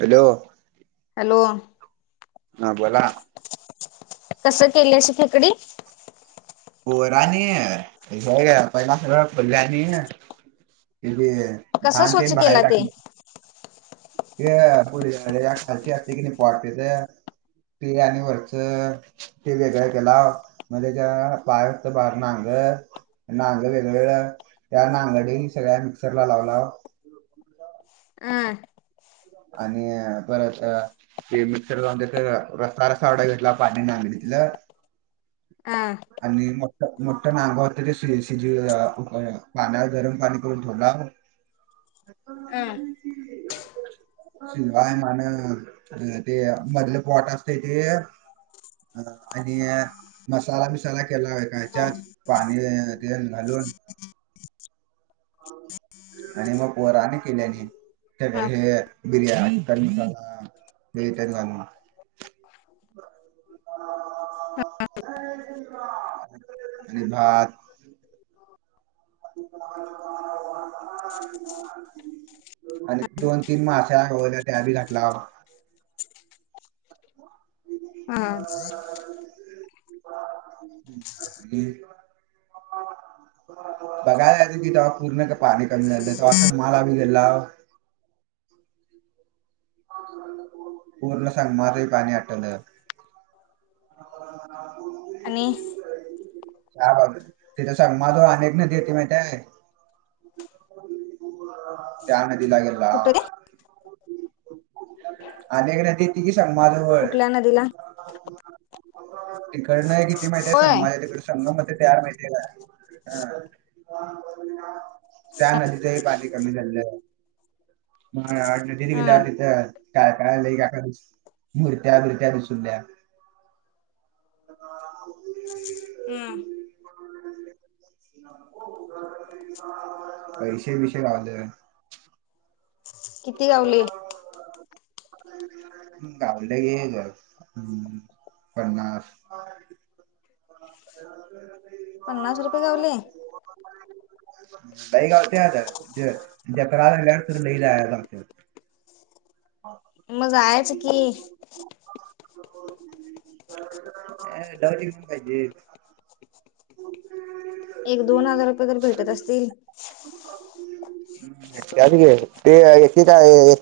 Hello, hello ह बोला, कस केलसं खेकडी हो राणी पहिला खल्याणी [inaudible] कसं लहान ते स्वच्छ बाहेर केला टाकले. हे पुढ खालची असते कि नाही पटते ते ते आणि वरच ते वेगळ केला म्हजे ज पायात बर ना अंग नांग वेगवेगळ्या त्या नागडी सगळ्या मिक्सरला लावला. अं आणि परत म मिक्सर वर रसास रसा आ घेला पन ना मिटलं- हा आणि मट मट्टण आंगात ते शिजवला पाण्या गरम पाणी करून ठेवला. अं ह शिल्वा आहे मान ते मधलं पोट असत ते अ आणि मसाला मसाला केला व काच्यात पाणी तेल घालून आणि मग वराने केल्याने हा [inaudible] हे बिर्याणीट घल [inaudible] आणि भात आणि दोन तीन मासे ग व त्या बी घातला हम ह बघायलाच कि तेव्हा पूर्ण का पाणी कमी झालं ते अशाक माला बी गेला ह पूर्ण सगमाद पाणी आटण आणि ह बाब तिच्या स माधव अनेक न देते माहि आहे त्या न लागेल कुठुर अक नाही त त की स माझ वळ दिला तिकड नाही किती माहिती आहे होय सग माझ्या तिकड संघ म तयार माहितीला ह त्या नदीचंही पाणी कमी झालं आहे मग नदी हम गेल्यावर तिथे काय कायलं काका मुर्त्या बिरत्या दिसरल्या हम ह पैसे विसे वा किती गावले हो गावले गे ग हम् पन्नास हा पन्नास रुपये गावले बाई गवते आ अकरा ग त लई जा मजायचं की ड टिकून पाहिजे एक दोन हजार रुपये तर भेटत असतील हम् त घे तेे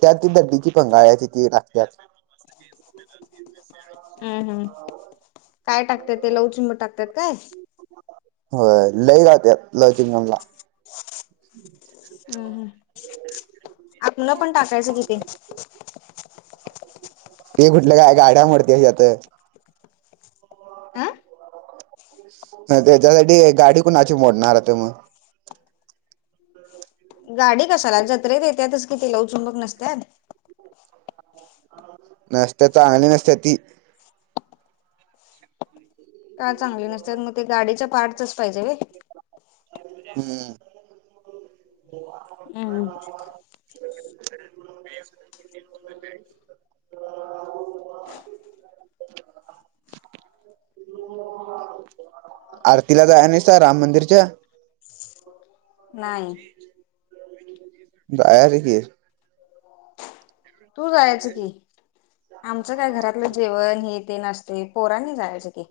कात दड्डीची पंगाळचीि त लागत हम् हम् काय टाकतात ते लवचिंबू टाकतात काय हो लई राहतत लचिंगम ला हम् हम आपलं पण टाकायचं किथे ते कुठलं काय गाड्या मडते आत अ त्याच्यासाठी गाडी कोणा अशी मोडणारते मग गाडी कसाला जत्रेत येत्याातच कि तिला उचूनबक नसत्यात न स्त तर आली नस ति का चांगले नसतात मग ते गाडीच्या पार्टच पाहिजे व हम्म हम् आरतीला जा नाही स राम मंदिरच्या नाही जायर की तू जायच की आमचं काय घरातलं जेवण हे ते नसते पोरांनी जायचं की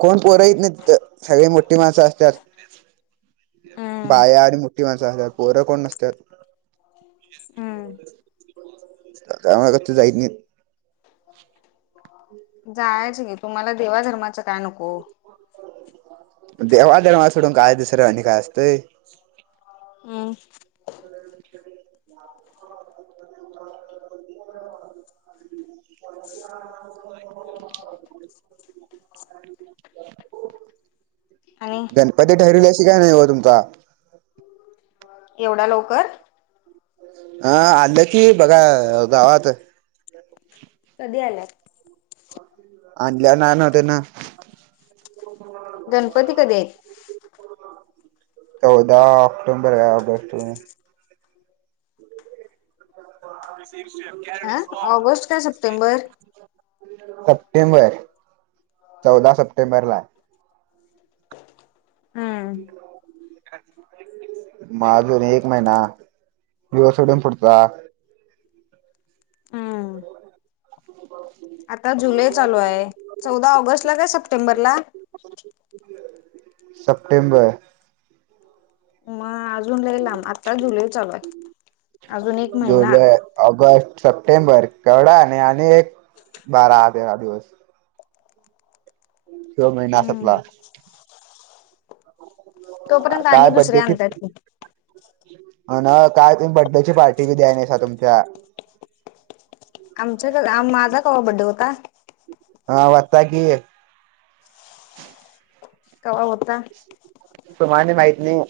कोण पोर येत नाहीत तिथ सगळे मोठी माणसं असतात हम्म बाया आणि मोठी माणसं असतात पोर कोण नसतात हम्म का का माहीत जाईत न जायच कि तुम्हाला देवा धर्माचं काय नको देव देव धर्माचे सोडून काय दुसरं आणि काय असंय हम्म ल ल [inaudible] नाही होय आणि गणपती ठरलेवशी काय नाही हो तुमचा एवढा लवकर अं आलं की बघा गावात कधी आला अनल्या नान त ना [unintelligible] गणपती कधी आहेत चौदा ऑक्टोंबर आहे ऑगस्ट मध्ये हो [unintelligible] त [unintelligible] ह ऑगस्ट काय सप्टेंबर सप्टेंबर चौदा सप्टेंबर ला हम मग आजून एक महिना दिवसडून फटता हम्म आता जुलै चालू आहे चौदा ऑगस्ट ला काय सप्टेंबरला सप्टेंबर मग अजून लयी लाब आता जुलै चालू आहे अजून एक महिना जुलै ऑगस्ट सप्टेंबर केवढा आणि आणि एक बारा तेरा दिवस स महिना हम्म संपला तोपर्यंत आणि काय दुसरे बड्डेची आणतात की काय तुम्ही बड्डे ची पार्टी बी द्याय नाही सा तुमच्या आमचा क माझा कवा बड्डे होता हा होता की कावा होता सुमाला माहिती नाही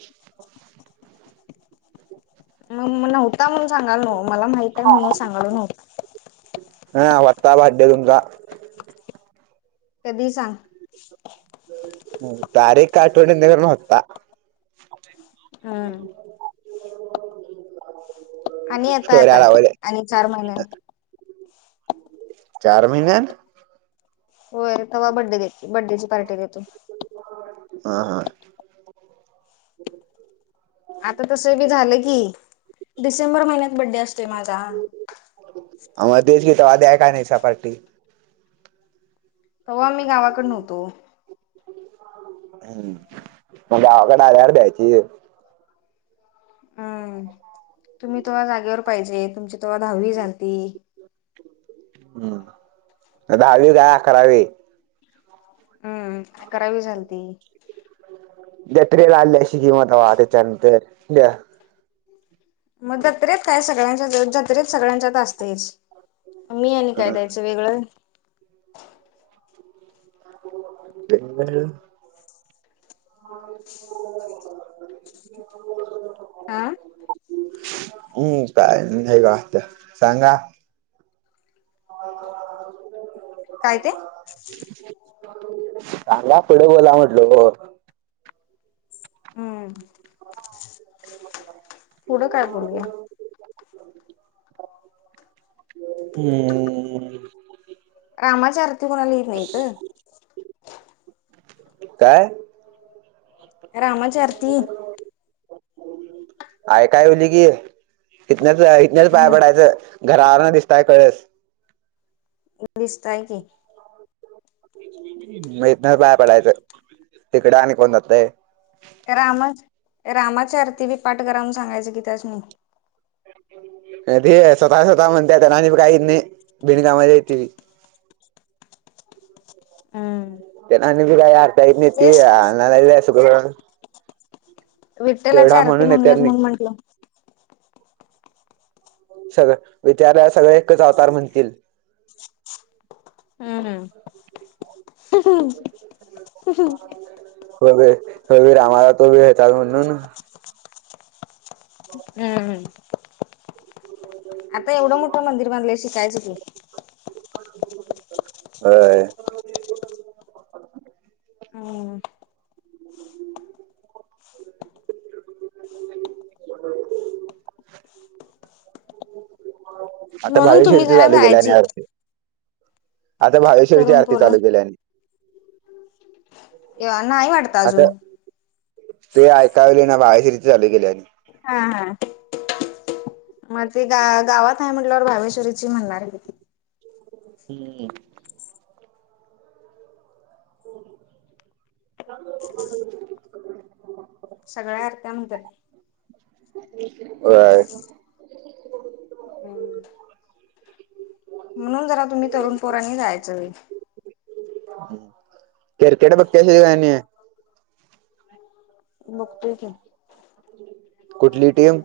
मग नव्हता म्हणून सांगालय नव्ह मला माहितय म्हणून सांगालो नव्हता हा वता बडे तुमचा कधी सांग तारीख काय आठवत नाही खर होता हम्म आणि येता स्टोर्या येतय लावले आणि चार महिने चार महिन्या होर तेव्हा बड्डे देत बड्डेची पार्टी देतो हा हा आता तस बी झालं की डिसेंबर महिन्यात बड्डे असतोय माझा आमला तेचकि तवा द्यायला नाहिसा पार्टि आहे काय नाही स पार्टी तेव्हा आम्ही गावाकडन नव्हतो हम्म मग गावाकडे आल्यार द्यायची हम् तुम्ही तेवा जागेवर पाहिजे तुमची ते्हा दहावी झालती हम्म दहावी काय करावी. हम्म करावी झाल ती. दत्रेला आल्याशी किंमत वा त्याच्यानंतर [unintelligible] मग जत्रेत काय सगळ्यांच्या जत्रेत सगळ्यांच्यात असतेच मी आणि काय द्यायचं वेगळं. ए [inaudible] [inaudible] आा. हम् काय हे कात्या सांगा. [unintelligible] [inaudible] काय ते. चांगा पुढे गला म्हटलो. हम्म. पुढं काय बोलूया [unintelligible] [inaudible] हम्म. रामाचारत. काय. रामाची आरती ह. य काय होली की इथनच इथनच पाया पडायचं. घरारणा दिसताय कळस. इंग्लिश त आहे की. मन बाय पडायचं तिकडे आणि कोण जातय. रामा रामाची आरती बी पाठ करावून सांगायचं की त्याच म. ते स्वतः स्वतः म्हणते आणिी काही नाही बिन कामा येते. हं. ते ना बी काय आरतायेतेतती सुग. विठ्ठलाची आरती म्हणून मंगल्यात येत्यांनी म्हणून म्हंटलं. सगळं विद्यालया सगळ एकच अवतार म्हणतील. हम् हम. ह ह. व रामाला तोी घेतात म्हणून. हम्म. आता एवढं मोठं मंदिर बनय शिकायचं की. हा. आता म्हणून भावी तुम्ही शिर्ती जरा चालू गेल्या आणि जायची अरथ. आता भागवेश्वरीची तरुण आरती पोरं चालू केली आणि. एव नाही वाटत अजून. आता ते ऐकावले ना बाहेरसरीथ चालू गेले आणि. हा हा. मग ते गा गावात आहे म्हटल्यावर भावेश्वरीची म्हणणार. हम्म. हो. सगळ्या आरत्या म्हणतात. होय. हम्. म्हणून जरा तुम्ही तरुण पोरांनी जायचंय. क्रिकेट पघ कशी गणी आहे. मुक्ते क. कुठली टीम.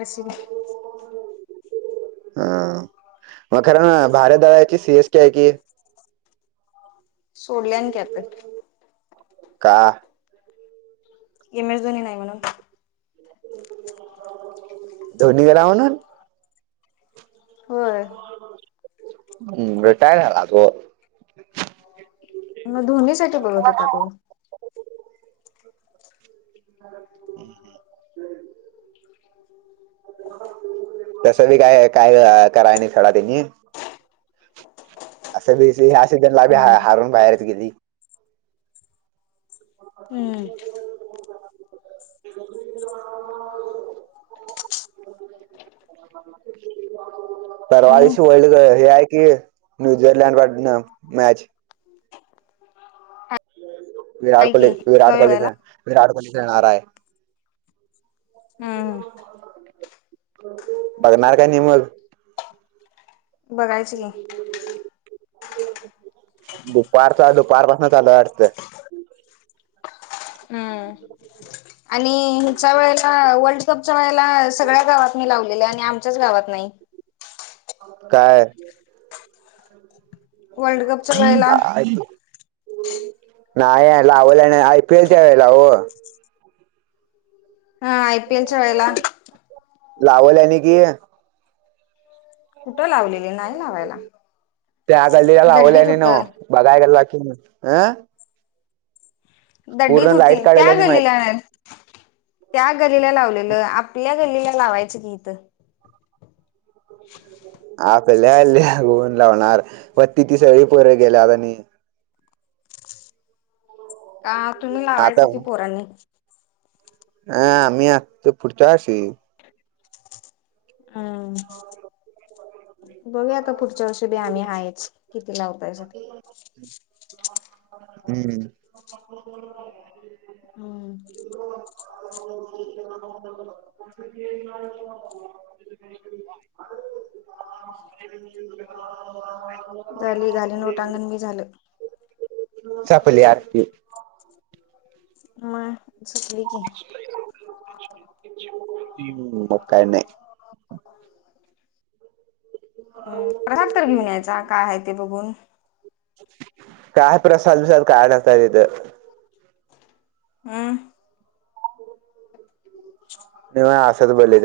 आर सी बु हा म खरं नं भारत दळ्याची सी एस टी आहे की सोडल्यान की आत का. एम एस धोनी नाही म्हणून. धोनी गेला म्हणून. होय. हं रिटायर झाला तो. म धोनी साठी बघत होता तो. हूं हूं तसं बी काय काय कराय नाय खडा त्यांनी असं बी ह्या सिजनला हम्म हा हारून बाहेर येतील की ती हम्म. [unintelligible] परवा आणि दिशी वर्ल्ड हे आहे की न्यूझीलँड मधन मॅच विराट काय कोहली की विराट जाऊया कोहली बघायला ख विराट कोहली खेळणार आहे. बघणार काय नी मग बघायची की दुपारचा दुपार पासना चालू हाय वाटत. हम्म आणि हिच्या वेळेला वर्ल्ड कपच्या वेळेला सगळ्या गावात नी लावलेल्या आणि आमच्याच गावात नाही. का? वर्ल्ड कपच्या वेळेला नाही हाय लावला नाही आय पी एल च्या वेळेला हो हा आय पी एलच्या वेळेला लावल आणि की, कुठं लावलेली नाय लावायला त्या गल्लीला दड्डीत लावल्याने होत न बघाय गेलेला की मी अ दड्डीत होती लाईट काढायला त्या नाही गल्लीला माहित नाय. त्या गल्लीला लावलेलं आपल्या गल्लीला लावायचं की इथं. आपल्याले कोणं लावणार म ती ती सगळी पोर गेल्यात आणि का तुम्ही लावायचं की पोरांनी आ मी आत पुढच्या वर्षी अं बघूया आता पुढच्या वर्षी की बी आम्ही हायेच किती लावतायसा ते हम्म [inaudible] हूं [unintelligible] [unintelligible] [unintelligible] झाली घालीन लोटांगण बी झालं. सापली आरती. म सपली कि हम्म मग काय नाय. प्रसाद तर घेऊन यायचा काय हाय ते बघून. काय प्रसाद बिसाद काय नसताय तिथं हं [unintelligible] नव्ह असच बोलले ते